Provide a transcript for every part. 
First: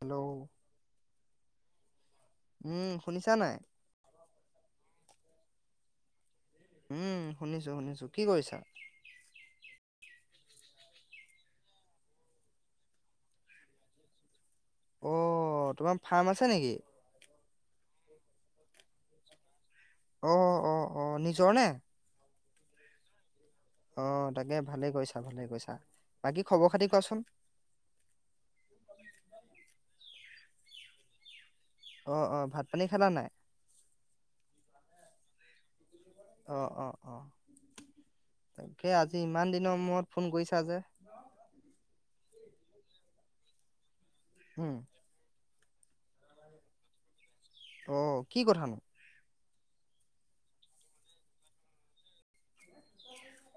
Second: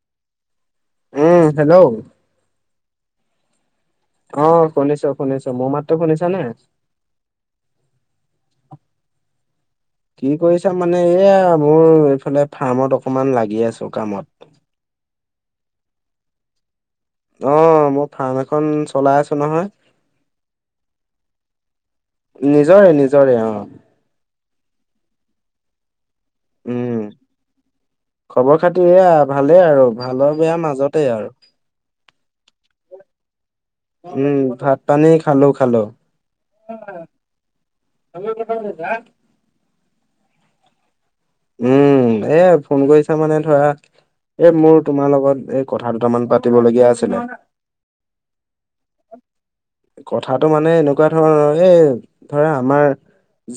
Hello উম hello উম শুনিছা নাই অ শুনিছো শুনিছো মোৰ মাতো শুনিছা নাই উম শুনিছো শুনিছো কি কৰিছা। [inaudible] কি কৰিছা মানে এয়া মোৰ এইফালে ফাৰ্মত অকমান লাগি আছো কামত অঁ তোমাৰ ফাৰ্ম আছে নেকি। অ মই ফাৰ্ম এখন চলাই আছো নহয়। অ অ অ অ নিজৰ নে নিজৰে নিজৰে অ অ তাকে ভালে কৰিছা ভালে কৰিছা বাকী খবৰ খাতি উম। কোৱাচোন। খবৰ পাতি এয়া ভালেই আৰু ভালৰ বেয়া মাজতে আৰু অ অ ভাত পানী খালা নে নাই উম ভাত পানী খালো খালো। অ অ অ তাকে আজি ইমান দিনৰ মূৰত ফোন কৰিছা যে উম এ ফোন কৰিছা মানে ধৰা এ উম মোৰ তোমাৰ লগত এ কথা দুটামান পাতিবলগীয়া আছিলে। অ কি কথা নো কথাটো মানে এনেকুৱা ধৰণৰ এ ধৰা আমাৰ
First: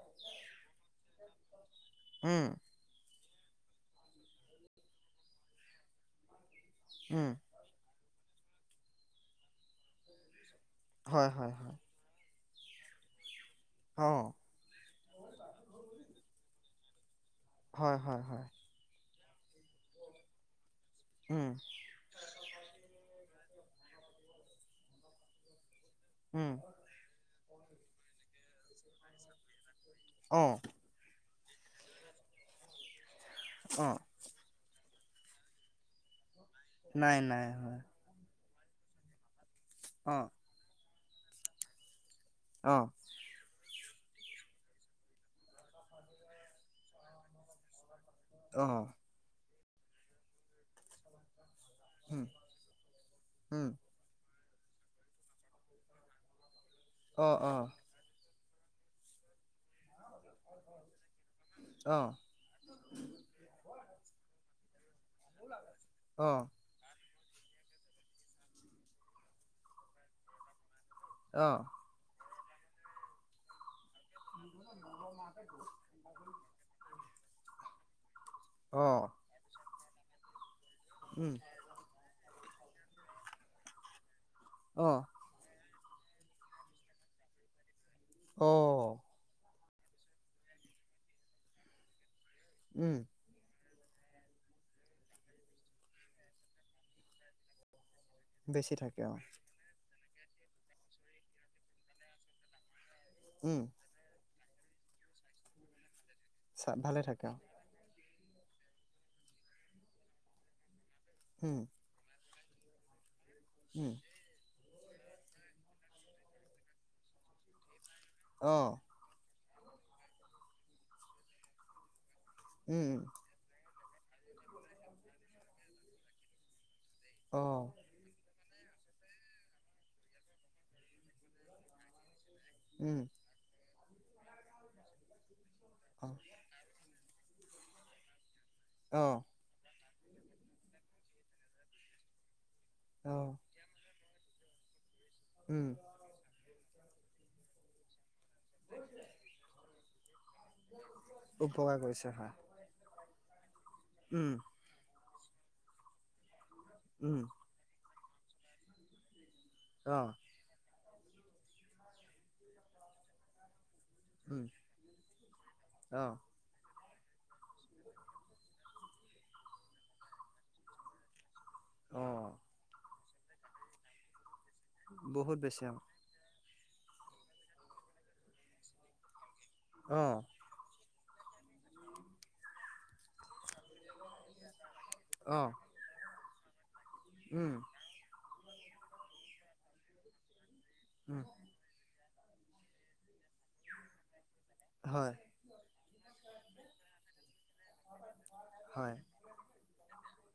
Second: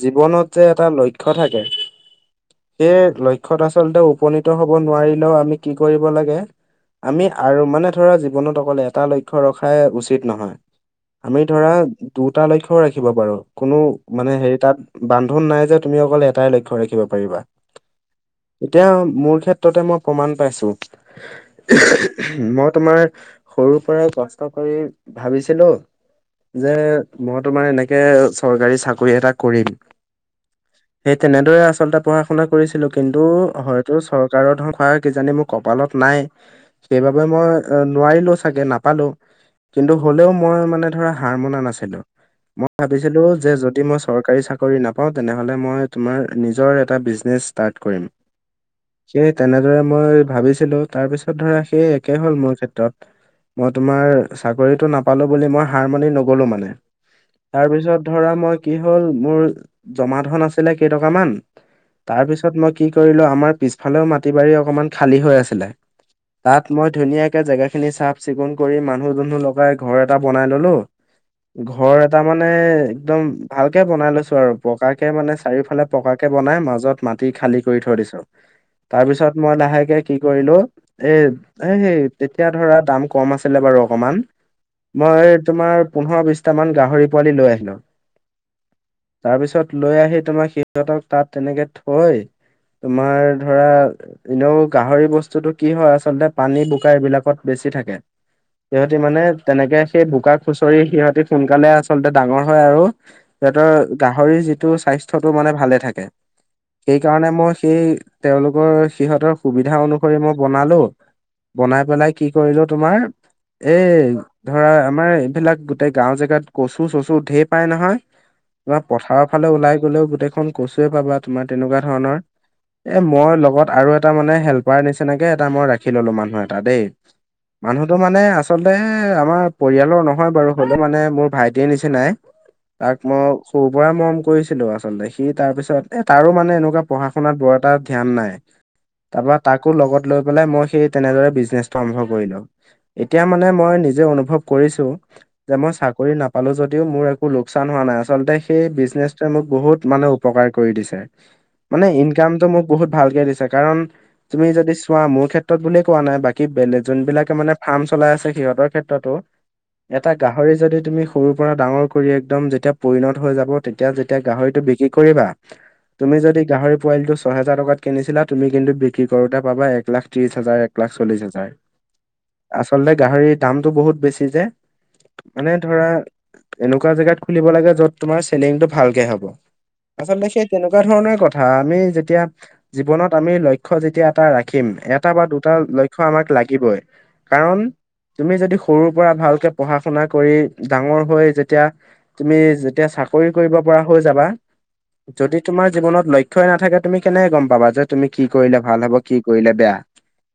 জীৱনত যে এটা লক্ষ্য থাকে। উম সেই লক্ষ্যত আচলতে উপনীত হব নোৱাৰিলেও আমি কি কৰিব লাগে। আমি উম আৰু মানে ধৰা জীৱনত অকলে এটা লক্ষ্য ৰখাই উচিত নহয়। হয় আমি হয় ধৰা হয় দুটা লক্ষ্য ৰাখিব পাৰো কোনো অ মানে হেৰি তাত। বান্ধোন নাই যে তুমি অকল এটাই লক্ষ্য ৰাখিব পাৰিবা। হয় হয় হয় এতিয়া মোৰ ক্ষেত্ৰতে মই প্ৰমাণ পাইছো। উম মই তোমাৰ সৰুৰ পৰাই কষ্ট কৰি ভাবিছিলো উম যে। মই তোমাৰ এনেকে চৰকাৰী চাকৰি এটা কৰিম। অঁ সেই তেনেদৰে আচলতে পঢ়া শুনা কৰিছিলো কিন্তু অ হয়তো চৰ চৰকাৰী ধন খোৱাৰ কিজানি মোৰ কপালত নাই নাই সেইবাবে নাই হয় মই নোৱাৰিলো চাগে নাপালো। কিন্তু অ হলেও মই মানে ধৰা হাৰ মনা নাছিলো মই অ ভাবিছিলো যে যদি মই চৰকাৰী চাকৰি নাপাওঁ তেনেহলে মই তোমাৰ নিজৰ মানে এটা বিজনেচ ষ্টাৰ্ট কৰিম। অ সেই তেনেদৰে মই ভাবিছিলো তাৰ পিছত ধৰা সেই একে উম হ'ল মোৰ ক্ষেত্ৰত উম মই তোমাৰ চাকৰিটো নাপালো বুলি মই হাৰ মানি নগলো মানে অ অ তাৰপিছত ধৰা মই। কি হ'ল মোৰ জমা ধন আছিলে কেইটকা মান। অ তাৰ পিছত মই কি কৰিলো আমাৰ পিছফালেও মাটি বাৰী অকমান খালী হৈ আছিলে অ', তাত মই ধুনীয়াকে জেগাখিনি চাফ চিকুণ কৰি মানুহ দুনুহলগাই ঘৰ এটা বনাই ললো। অ', ঘৰ এটা মানে একদম ভালকে বনাই লৈছো। আৰু পকাকে মানে চাৰিওফালে পকাকে বনাই মাজত মাটি খালী কৰি থৈ দিছো। অ', তাৰপিছত মই লাহেকে কি কৰিলো এ উম, এ হেই তেতিয়া ধৰা দাম কম আছিলে বাৰু অকমান অ', মই তোমাৰ পোন্ধৰ বিশ টামান গাহৰি পোৱালি লৈ আহিলো। অ তাৰ পিছত লৈ আহি তোমাক সিহঁতক তাত তেনেকে থৈ উম, তোমাৰ ধৰা এনেও গাহৰি বস্তুটো কি হয় আচলতে পানী বোকা এইবিলাকত বেছি থাকে। বেছি সিহঁতি থাকে অ', মানে তেনেকে সেই বোকা খুচৰি সিহঁতি সোনকালে আচলতে ডাঙৰ হয় আৰু উম, সিহঁতৰ গাহৰি যিটো স্বাস্থ্যটো মানে ভালে থাকে চা সেই ভালে থাকে কাৰণে অ', মই সেই তেওঁলোকৰ সিহঁতৰ সুবিধা অনুসৰি মই বনালো, উম, বনাই পেলাই কি কৰিলো তোমাৰ উম, এই ধৰা আমাৰ এইবিলাক গোটেই গাঁও জেগাত কচু - চচু ঢেৰ পাই নহয় অ। তোমাৰ পথাৰৰ ফালে ওলাই গ'লেও গোটেইখন কচুৱে পাবা তোমাৰ তেনেকুৱা ধৰণৰ। উম, এ মই লগত আৰু এটা মানে হেল্পাৰ নিচিনাকে এটা মই ৰাখি ললো মানুহ এটা দেই। অ', মানুহ টো মানে আচলতে আমাৰ পৰিয়ালৰ নহয় বাৰু হল' মানে মোৰ ভাইটিৰে নিচিনাই উম, তাক মই সৰু পৰাই মৰম কৰিছিলো আচলতে, সি তাৰ পিছত এ অ', তাৰো মানে এনেকুৱা পঢ়া -শুনাত বৰ এটা ধ্যান নাই অ', তাৰপৰা তাকো লগত লৈ পেলাই মই সেই তেনেদৰে বিজনেছটো আৰম্ভ কৰিলো এতিয়া অ', মানে মই নিজে অনুভৱ কৰিছো যে উম, মই চা কৰি নাপালো যদিও মোৰ একো লোকচান হোৱা নাই আচলতে সেই বিজনেছটোৱে মোক বহুত মানে উ পকাৰ কৰি দিছে উপকাৰ মানে কৰিছে হয়। ইনকামটো মোক বহুত ভালকে দিছে কাৰণ উম, তুমি যদি চো ৱা মোৰ ক্ষেত্ৰত বুলিয়ে কোৱা নাই বাকী বেলে উম, যোনবিলাকে মানে ফাৰ্ম চলাই আছে সিহঁতৰ ক্ষেত্ৰতো এটা অ', গাহৰি যদি তুমি সৰু পৰা ডাঙৰ কৰি একদম যেতিয়া পৰিণত হৈ যাব তেতিয়া যেতিয়া উম, গাহৰিটো বিক্ৰী কৰিবা, অ', তুমি যদি গাহৰি পোৱালীটো ছহেজাৰ টকাত কিনিছিলা তুমি কিন্তু বিক্ৰী কৰোতে পাবা এক লাখ ত্ৰিশ হাজাৰ, এক লাখ চল্লিশ হাজাৰ। অ', আচলতে গাহৰি দামটো বহুত বেছি যে বহুত মানে বেছি অ', ধৰা এনেকুৱা জেগাত খুলিব লাগে যত তোমাৰ চেলিংটো ভালকে হ'ব। অ', আচলতে সেই তেনেকুৱা ধৰণৰ কথা আমি যেতিয়া জীৱনত আমি লক্ষ্য যেতিয়া এটা ৰাখিম, এটা বা অ', দুটা ল ক্ষ্য আমাক লাগিবই উম, কাৰণ তুমি যদি সৰুৰ পৰা ভালকে পঢ়া - শুনা কৰি ডাঙৰ উম, হৈ যেতিয়া, তুমি যেতিয়া চাকৰি কৰিব পৰা হৈ যাবা হয়, যদি তোমাৰ জীৱনত লক্ষ্যই নাথাকে তুমি কেনেকে গম পাবা যে তুমি কি কৰিলে ভাল হয়, হব কি কৰিলে বেয়া?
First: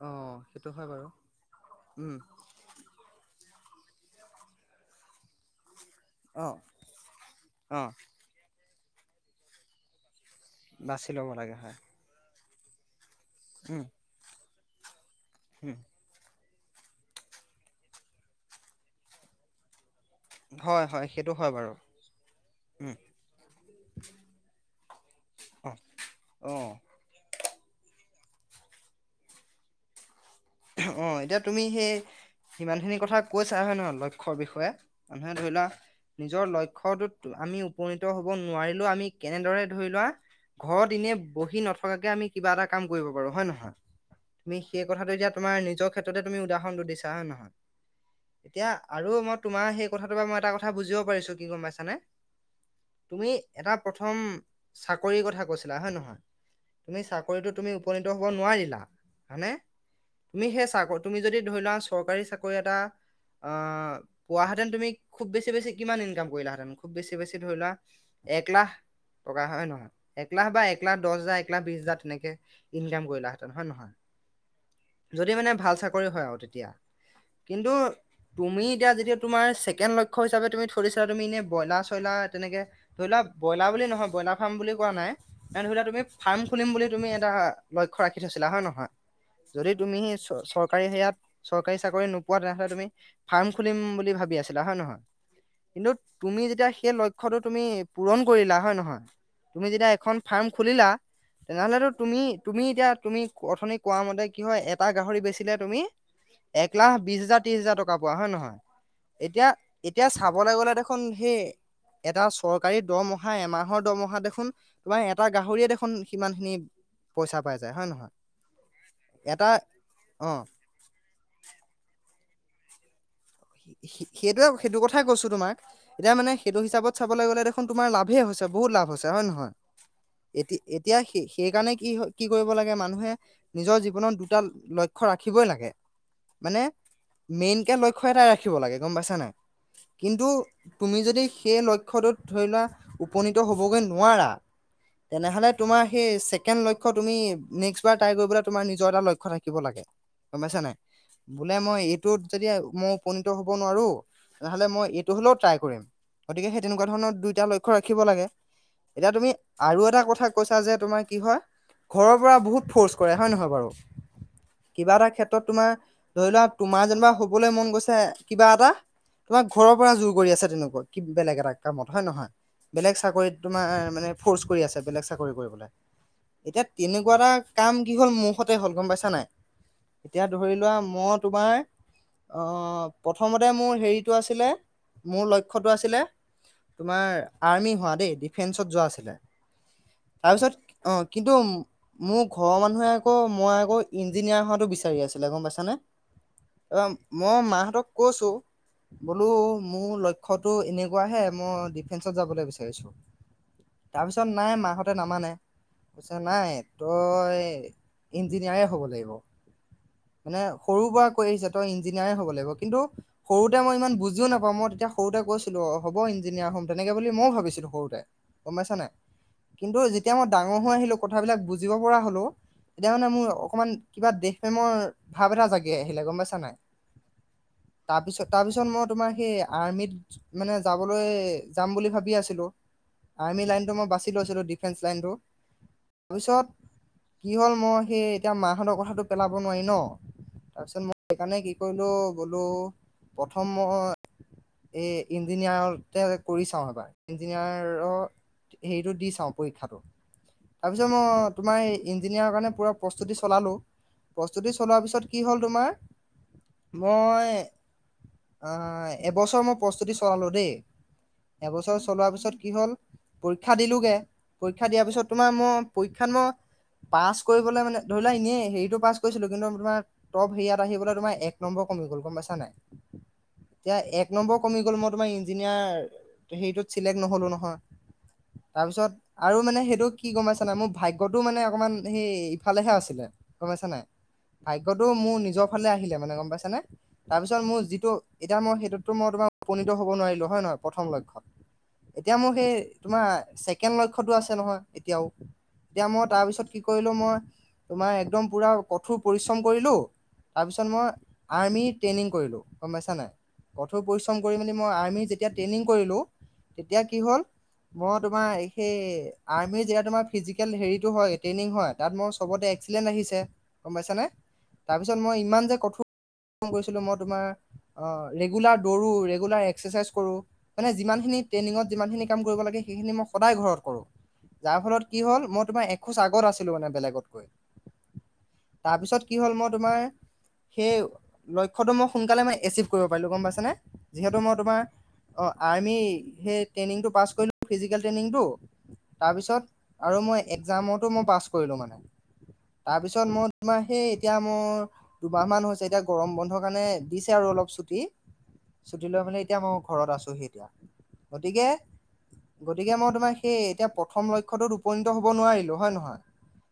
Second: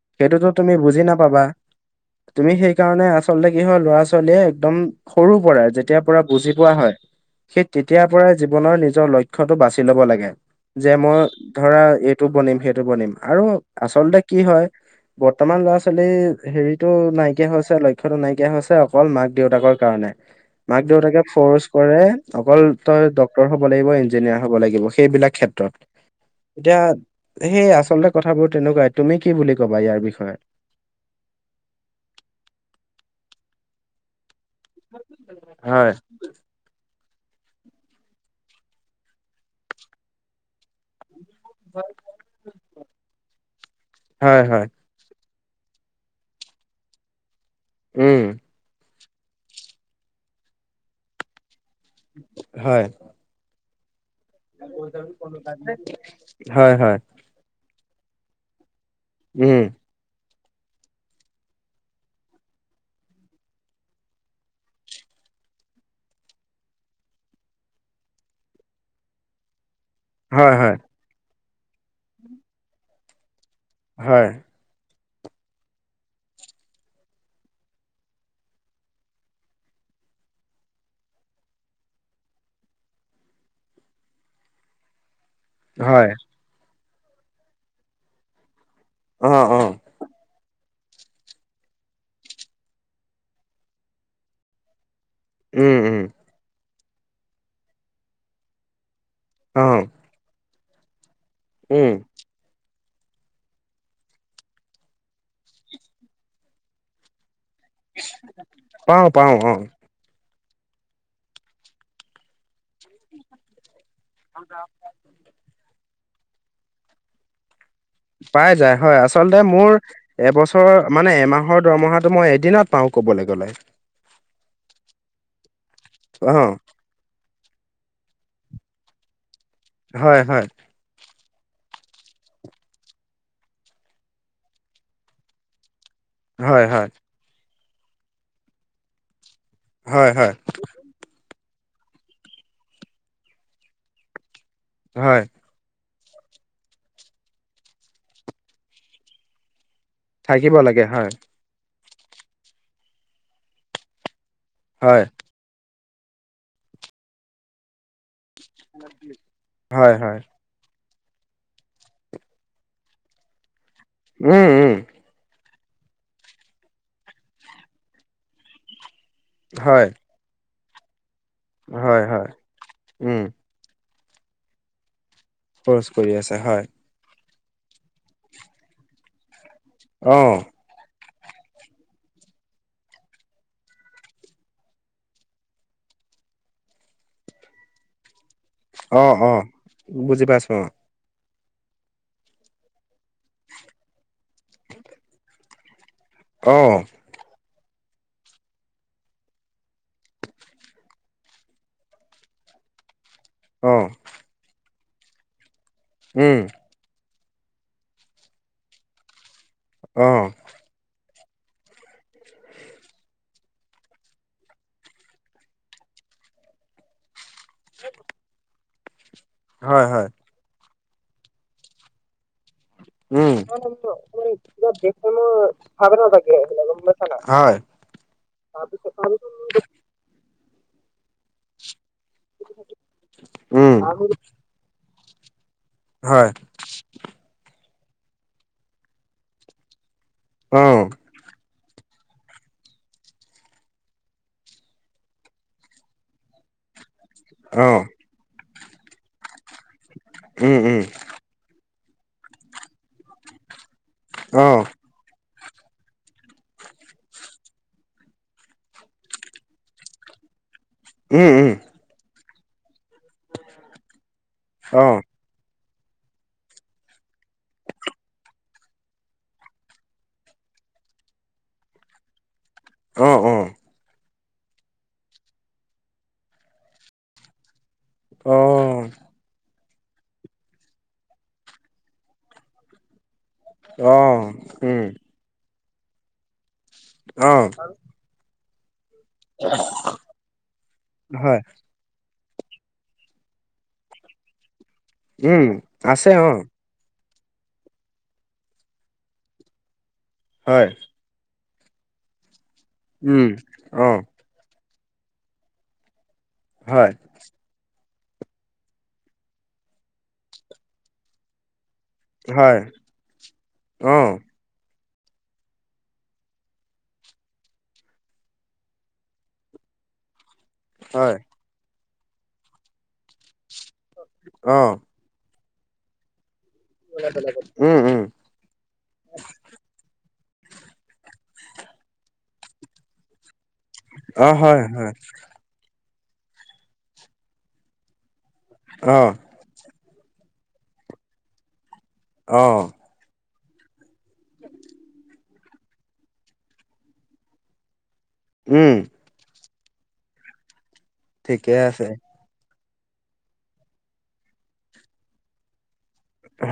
অ', সেইটোতো সেইটো তুমি হয় বুজি বাৰু নাপাবা? উম। তুমি সেই কাৰণে আচলতে কি হয় ল'ৰা ছোৱালীয়ে একদম সৰু পৰা যেত তিয়াৰ পৰা বুজি অ', পোৱা হয় সেই অ', তেতিয়াৰ পৰাই জীৱনৰ নিজৰ লক্ষ্যটো বাচি ল'ব লাগে যে বাছি মই ল'ব লাগে হয়, ধৰা এইটো বনিম সেইটো বনিম আৰু উম, আচলতে কি হয় বৰ্তমান ল'ৰা উম, - ছোৱালী হেৰিত টো নাইকিয়া হৈছে লক্ষ্যতো নাইকিয়া হৈছে অকল মাক - দেউতাকৰ কাৰণে। মাক হয়, - হয়, দেউতাকে সেইটো হয় ফৰ্চ বাৰু কৰে অকল উম। তই ডক্তৰ হ ব লাগিব ইঞ্জিনিয়াৰ হব লাগিব সেইবিলাক অ ক্ষেত্ৰত অ এতিয়া আ, সেই আচলতে কথাবোৰ তেনেকুৱাই তুমি কি বুলি ক'বা ইয়াৰ বিষয়ে? অঁহ এতিয়া তুমি সেই সিমানখিনি কথা কৈছা হয় নহয় লক্ষ্যৰ বিষয়ে মানু্হে ধৰি লোৱা হয়। নিজৰ লক্ষ্যটোত আমি উপনীত হব নোৱাৰিলেও আমি কেনেদৰে ধৰি লোৱা ঘৰত এনে বহি নথকাকে আমি কিবা এটা কাম কৰিব পাৰো হয় নহয়? হয় আমি হয় সেই কথাটো যেতিয়া তোমাৰ নিজৰ ক্ষেত্ৰতে তুমি উদাহৰণটো দিছা হয় নহয়? উম। এতিয়া আৰু মই তোমাৰ সেই কথাটো বা মই এটা কথা বুজিব পাৰিছো কি গম পাইছানে? হয়। তুমি এটা প্ৰথম চাকৰিৰ কথা কৈছিলা হয় নহয়? হয় হয় তুমি চা কৰিতো তুমি উপনীত হ'ব নোৱাৰিলা। হয়নে উম তুমি সেই চাকৰি তুমি যদি ধৰি লোৱা চৰকাৰী চাকৰি এটা আহ পোৱাহেতেন তুমি খুব বেছি বেছি কিমান ইনকাম কৰিলাহেতেন খুব বেছি বেছি ধৰিলোৱা। এক লাখ টকা হয় নহয় এক লাখ হয় বা হয় এক লাখ দহ হাজাৰ এককলাখ বিশ হাজাৰ তেনেকে ইনকাম কৰিলা হেঁতেন হয় নহয় হয় যদি মানে ভাল চাকৰি হয় আৰু তেতিয়া কিন্তু তুমি এতিয়া যেতিয়া তোমাৰ ছেকেণ্ড লক্ষ্য হিচাপে তুমি থৈছিলা তুমি এনেই ব্ৰইলাৰ চইলাৰ তেনেকে। ধৰি লোৱা ব্ৰইলাৰ বুলি নহয় ব্ৰইলাৰ ফাৰ্ম বুলি কোৱা নাই এ ধৰিলো তুমি হয় ফাৰ্ম খুলিম বুলি তুমি এটা লক্ষ্য ৰাখি থৈছিলা হয় নহয় অ অ যদি তুমি চৰকাৰী সেয়াত চৰকাৰী চাকৰি নোপোৱা তেনেহ'লে তুমি ফাৰ্ম খুলিম বুলি ভাবি আছিলা হয় ন নহয় উম কিন্তু উম তুমি যেতিয়া সেই লক্ষ্যটো তুমি পূৰণ কৰিলা হয় নহয় অ তুমি যেতিয়া এখন ফাৰ্ম খুলিলা তেনেহলেতো উম তুমি তুমি এতিয়া তুমি অথনি কোৱা মতে কি হয় এটা গাহৰি বেচিলে তুমি এক লাখ বিশ হাজাৰ ত্ৰিশ হেজাৰ টকা পোৱা হয় নে নহয় পাওঁ পাওঁ এতিয়া অ এতিয়া চাবলৈ গ'লে দেখোন সেই এটা চৰকাৰী দৰমহা এমাহৰ দৰমহা দেখোন তোমাৰ এটা গাহৰিয়ে দেখোন সিমান খিনি পইচা পাই যায় হয় নহয় পাই যায় হয় আচলতে এটা মোৰ অ এবছৰ মানে এমাহৰ দৰমহাটো মই এদিনত পাওঁ কবলৈ গ'লে সেইটোৱে সেইটো কথাই কৈছো তোমাক এতিয়া মানে অ সেইটো হিচাপত চাবলৈ গ'লে দেখোন তোমাৰ লাভে হৈছে বহুত লাভ হৈছে হয় নে নহয় হয় হয় এতি এতিয়া স সেইকাৰণে কি হয় কি কৰিব লাগে মানুহে নিজৰ জীৱনত দুটা লক্ষ্য ৰাখিবই লাগে মানে হয় হয় মেইনকে লক্ষ্য এটাই ৰাখিব লাগে গম পাইছ নাই হয় কিন্তু হয় তুমি যদি সেই লক্ষ্যটোত ধৰি লোৱা উপনীত হ'বগৈ নোৱাৰা হয় তেনেহ'লে তোমাৰ সেই ছেকেণ্ড লক্ষ্য তুমি নেক্স বাৰ ট্ৰাই কৰিবলৈ তোমাৰ নিজৰ এটা লক্ষ্য থাকিব লাগে। গম থাকিব পাইছা নাই লাগে হয় বোলে মই এইটোত যদি মই উপনীত হব নোৱাৰো। তেনেহ'লে মই হয় এইটো হ'লেও ট্ৰাই কৰিম গতিকে সেই তেনেকুৱা ধৰণৰ দুইটা লক্ষ্য ৰাখিব লাগে। এতিয়া তুমি আৰু হয় এটা হয় কথা কৈছা যে তোমাৰ কি হয় ঘৰৰ পৰা বহুত ফৰ্চ কৰে হয় নহয় বাৰু উম উম কিবা এটা ক্ষেত্ৰত তোমাৰ ধৰি লোৱা তোমাৰ যেনিবা হ'বলৈ মন গৈছে কিবা এটা তোমাৰ ঘৰৰ হয় পৰা জোৰ কৰি আছে তেনেকুৱা বেলেগ এটা কামত হয় নহয় বেলেগ উম চাকৰিত তোমাৰ মানে ফৰ্চ কৰি আছে বেলেগ চাকৰি কৰিবলৈ খৰচ কৰি আছে হয় এতিয়া তেনেকুৱা এটা কাম কি হ'ল মোৰ সতে হ'ল গম পাইছা নাই অ এতিয়া ধৰি লোৱা মই তোমাৰ অঁ প্ৰথমতে মোৰ হেৰিটো আছিলে মোৰ লক্ষ্যটো আছিলে তোমাৰ আৰ্মি হোৱা দেই ডিফেন্সত যোৱা অ আছিলে অ বুজি পাইছো তাৰপিছত অ কিন্তু মোৰ ঘৰৰ মানুহে আকৌ মই আকৌ ইঞ্জিনিয়াৰ হোৱাটো বিচাৰি আছিলে গম পাইছানে। অ মই মাহঁতক কৈছো বোলো মোৰ লক্ষ্যতো এনেকুৱাহে মই ডিফেন্সত যাবলৈ বিচাৰিছো। অঁ তাৰপিছত নাই মাহঁতে নামানে পিছত উম নাই। তই ইঞ্জিনিয়াৰে হ'ব লাগিব। অঁ। সৰু পৰা কৈ আহিছে তই ইঞ্জিনিয়াৰ হ'ব লাগিব কিন্তু- সৰুতে মই ইমান বুজিও নাপাওঁ, মই তেতিয়া কৈছিলো হ'ব ইঞ্জিনিয়াৰ হম তেনেকে বুলি মইও ভাবিছিলো। সৰুতে গম পাইছানে হয় কিন্তু হয় যেতিয়া মই ডাঙৰ হৈ আহিলো কথাবিলাক বুজিব পৰা হ'লো। এতিয়া মানে মোৰ উম অকমান কিবা দেশ প্ৰেমৰ ভাৱ এটা জাগে আহিলে গম পাইছা নাই। হয়। তাৰপিছত তাৰ পিছত মই তোমাৰ সেই আৰ্মিত মানে যাবলৈ যাম বুলি ভাবি আছিলো। আৰ্মি লাইনটো উম মই বাছি লৈছিলোঁ ডিফেন্স লাইনটো। হয় পিছত- কি হ'ল মই সেই এতিয়া মাহঁতৰ কথাটো পেলাব নোৱাৰি ন অ তাৰপিছত মই সেইকাৰণে কি- কৰিলোঁ বোলো প্ৰথম মই- এই ইঞ্জিনিয়াৰতে কৰি চাওঁ এবাৰ। অ ইঞ্জিনিয়াৰৰ হেৰিটো দি চাওঁ পৰীক্ষাটো। উম উম তাৰপিছত মই- তোমাৰ এই ইঞ্জিনিয়াৰৰ কাৰণে পুৰা প্ৰস্তুতি চলালোঁ। অ প্ৰস্তুতি চলোৱাৰ পিছত কি হ'ল তোমাৰ- মই এবছৰ মই প্ৰস্তুতি চলালোঁ দেই। উম উম এবছৰ চলোৱাৰ পিছত কি হল পৰীক্ষা দিলোগে, পৰীক্ষা দিয়াৰ অ পিছত- তোমাৰ মোৰ পৰীক্ষাত মই- পাছ কৰিবলৈ মানে ধৰিলা এনে হেৰিতটো পাছ কৰিছিলো কিন্তু তোমাৰ টপ হেৰিয়াত আহিবলৈ তোমাৰ এক- নম্বৰ কমি গল গম পাইছা নাই। অঁ, অঁ। এতিয়া এক নম্বৰ কমি গ'ল মই তোমাৰ ইঞ্জিনিয়াৰ হেৰিটোত চিলেক্ট নহলো নহয়। অ', তাৰপিছত আৰু মানে সেইটো- কি গম পাইছা নাই মোৰ ভাগ্যটো মানে অকমান সেই ইফালেহে আছিলে। গম পাইছা নাই, অ', উম, ভাগ্যটো মোৰ নিজৰ- ফালে আহিলে মানে গম পাইছে নে। তাৰপিছত অ', মোৰ যিটো এতিয়া মই সেইটোতো মই তোমাৰ- উপনীত হ'ব নোৱাৰিলোঁ হয় নহয় প্ৰথম লক্ষ্যত। হয়, এতিয়া মোৰ সেই তোমাৰ ছেকেণ্ড লক্ষ্যতো আছে নহয় এতিয়াও। উম, এতিয়া মই আছে অ', তাৰপিছত- কি কৰিলোঁ মই তোমাৰ একদম পূৰা কঠোৰ পৰিশ্ৰম কৰিলোঁ, হয়, তাৰপিছত মই- আৰ্মি ট্ৰেইনিং কৰিলো গম পাইছা নাই, উম, কঠোৰ অ', পৰিশ্ৰম- কৰি মই আৰ্মীত যেতিয়া ট্ৰেইনিং হয়, কৰিলোঁ- মই তোমাৰ সেই আৰ্মিৰ যেতিয়া তোমাৰ ফিজিকেল হেৰিতটো হয় ট্ৰেইনিং হয়- তাত মোৰ চবতে হয়, এক্সিলেন্ত আহিছে গম পাইছানে। অ', তাৰপিছত মই ইমান যে কঠোৰ- পৰিশ্ৰম কৰিছিলোঁ, মই তোমাৰ ৰেগুলাৰ দৌৰোঁ, ৰেগুলাৰ এক্সাৰচাইজ কৰোঁ মানে হয়, যিমানখিনি- ট্ৰেইনিঙত যিমানখিনি কাম কৰিব লাগে সেইখিনি মই সদায় ঘৰত কৰোঁ। যাৰ অ', ফলত- কি হ'ল মই তোমাৰ এখোজ আগত আছিলো মানে বেলেগতকৈ। উম, উম, তাৰপিছত কি হ'ল মই তোমাৰ- সেই লক্ষ্যটো মই সোনকালে মানে এচিভ কৰিব পাৰিলোঁ গম পাইছেনে, যিহেতু অ', মই হয়, তোমাৰ হয়, অঁ- আৰ্মি সেই ট্ৰেইনিংটো পাছ কৰিলো ফিজিকেল ট্ৰেইনিংটো অ', তাৰপিছত- আৰু মই একজামতো মই পাছ কৰিলো মানে অ', তাৰপিছত- মই তোমাৰ সেই এতিয়া মোৰ- দুমাহমান হৈছে এতিয়া গৰম বন্ধৰ কাৰণে দিছে আৰু অলপ ছুটি। উম, ছুটি লৈ মানে- এতিয়া মই ঘৰত আছোহি এতিয়া। ঠিকে আছে, গতিকে- গতিকে মই তোমাৰ সেই এতিয়া প্ৰথম লক্ষ্যটোত উপনীত হব নোৱাৰিলো হয় নহয়,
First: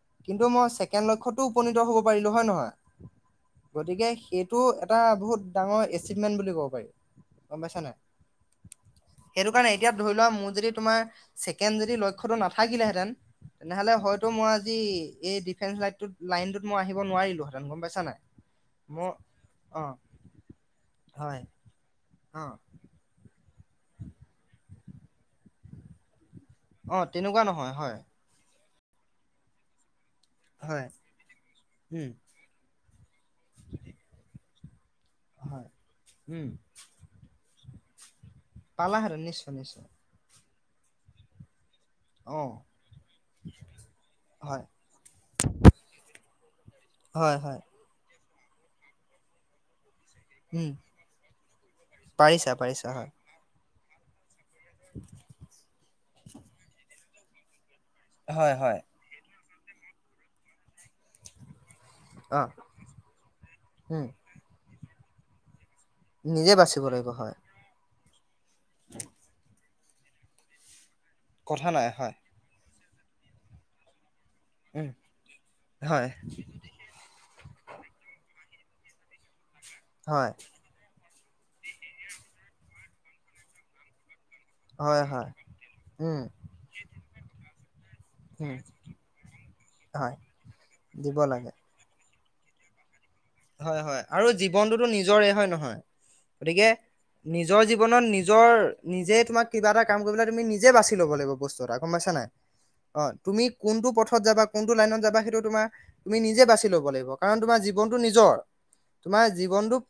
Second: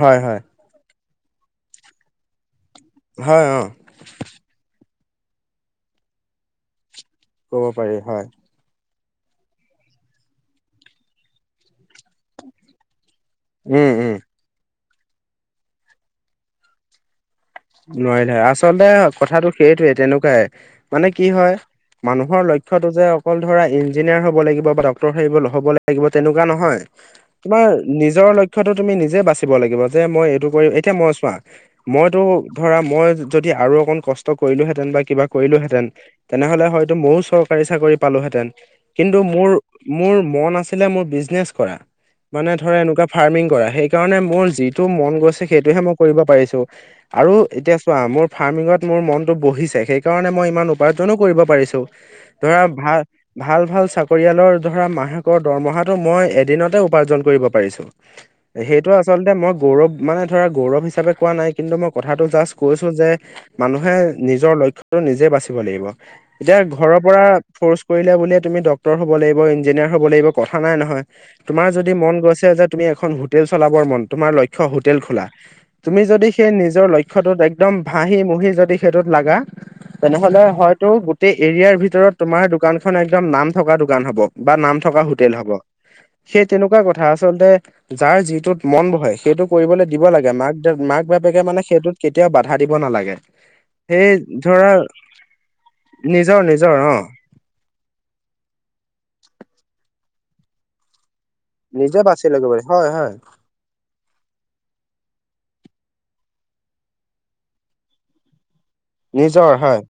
হয়, হয়, কিন্তু মই ছেকেণ্ড লক্ষয়তো উপনীত হব পাৰিলো হয় নহয়। হয় অ গতিকে সেইটো এটা বহুত ডাঙৰ এচিভমেণ্ট বুলি ক'ব পাৰি ক'ব গম পাইছানাই পাৰি হয়, সেইটোকাৰণে এতিয়া ধৰিলোৱা মোৰ যদি তোমাৰ ছেকেণ্ড যদি লক্ষ্য তো নাথাকিলেহেঁতেন উম, তেনেহ'লে উম, হয় তটো মই আজি এই ডিফেন্স লাইনত লাইনতোত মই আহিব নোৱাৰিলো হ নোৱাৰিলে আচলতে কথাটো অ সেইটোৱে তেনেকুৱাই মানে কি হয় মানুহৰ অ লক্ষটো যে অকল ধৰা ইঞ্জিনিয়াৰ হ'ব লাগিব বা ডক্টৰ হ'ব লাগিব তেনেকুৱা নহয় অ তেনেকুৱা তোমাৰ নহয় হয় নিজৰ লক্ষ্যতো তুমি নিজে বাচিব লাগিব যে মই ম হয় এতিয়া মই চোৱা উম মইতো ধৰা মই যদি আৰু অকন কষ্ট কৰিলোহেতেন বা কিবা হয় কৰিলোহেঁতেন উম তেনেহ'লে হয়তো ময়ো চৰকাৰী চাকৰি পালোহেতেন কিন্তু পালাহেঁতেন মোৰ নিশ্চয় নিশ্চয় মোৰ মন আছিলে মোৰ বিজনেচ কৰা অ মানে ধৰা এনেকুৱা ফাৰ্মিং কৰা সেই কাৰণে মোৰ হয় যিটো মন গৈছে সেইটোহে মই কৰিব পাৰিছো আৰু হয় হয় এতিয়া চোৱা মোৰ ফাৰ্মিঙত মোৰ মনটো বহিছে সেই স কাৰণে মই ইমান উম উপাৰ্জনো কৰিব পাৰিছো পাৰিছা ধৰা পাৰিছা ভাল হয় ভাল ভাল চাকৰিয়ালৰ মাহেকৰ দৰমহাটো মই এদিনতে উপাৰ্জন কৰিব পাৰিছো হয় হয় সেইটো আ আচলতে মই গৌৰৱ মানে ধৰা গৌৰৱ হিচাপে কোৱা নাই কিন্তু মই কথাটো অ জাষ্ট কৈছো যে মানুহে উম নিজৰ লক্ষ্যটো নিজে বাচিব লাগিব নিজে এতিয়া বাচিব ঘৰৰ লাগিব পৰা হয়। ফৰ্চ কৰিলে বুলিয়ে তুমি ডক্তৰ হব লাগিব ইঞ্জিনিয়াৰ হব লাগিব কথা নাই নহয় কথা তোমাৰ নাই যদি হয় মন গৈ তেন্তে তুমি এখন হোটেল চলাবৰ মন তোমাৰ লক্ষ্য উম হোটেল খোলা তুমি হয়। যদি সেই নিজ নিজৰ লক্ষ্যটোত একদম ভাহি মুহি যদি সেইটোত লাগা হয় তেনেহ'লে হয়তো গ গোটেই এৰিয়াৰ ভিতৰত তোমাৰ দোকানখন একদম নাম থকা দোকান হ'ব বা নাম থকা হয় হয় হোটেল হব উম সেই তেনেকুৱা কথা আচলতে যাৰ উম যিটোত মন বহে সেইটো কৰিবলৈ দিব হয় লাগে মাক দে মাক দিব বাপেকে লাগে। মানে সেইটোত কেতিয়াও বাধা দিব নালাগে হয় হয় সেই আৰু ধৰা জীৱনটোতো নিজৰে হয় নহয় নিজৰ গতিকে নিজৰ অ নিজৰ জীৱনত নিজৰ নিজে তোমাক কিবা এটা কাম কৰিবলৈ তুমি নিজে বাচি ল'ব লাগিব বস্তু এটা গম নিজে পাইছা বাচি নাই ল'ব পাৰি হয় অ' হয় তুমি কোনটো পথত যাবা কোনটো লাইনত যাবা সেইটো তোমাৰ তুমি নিজে বাচি ল'ব লাগিব কাৰণ তোমাৰ জীৱন নিজৰ তোমাৰ নিজৰ হয় জীৱনটো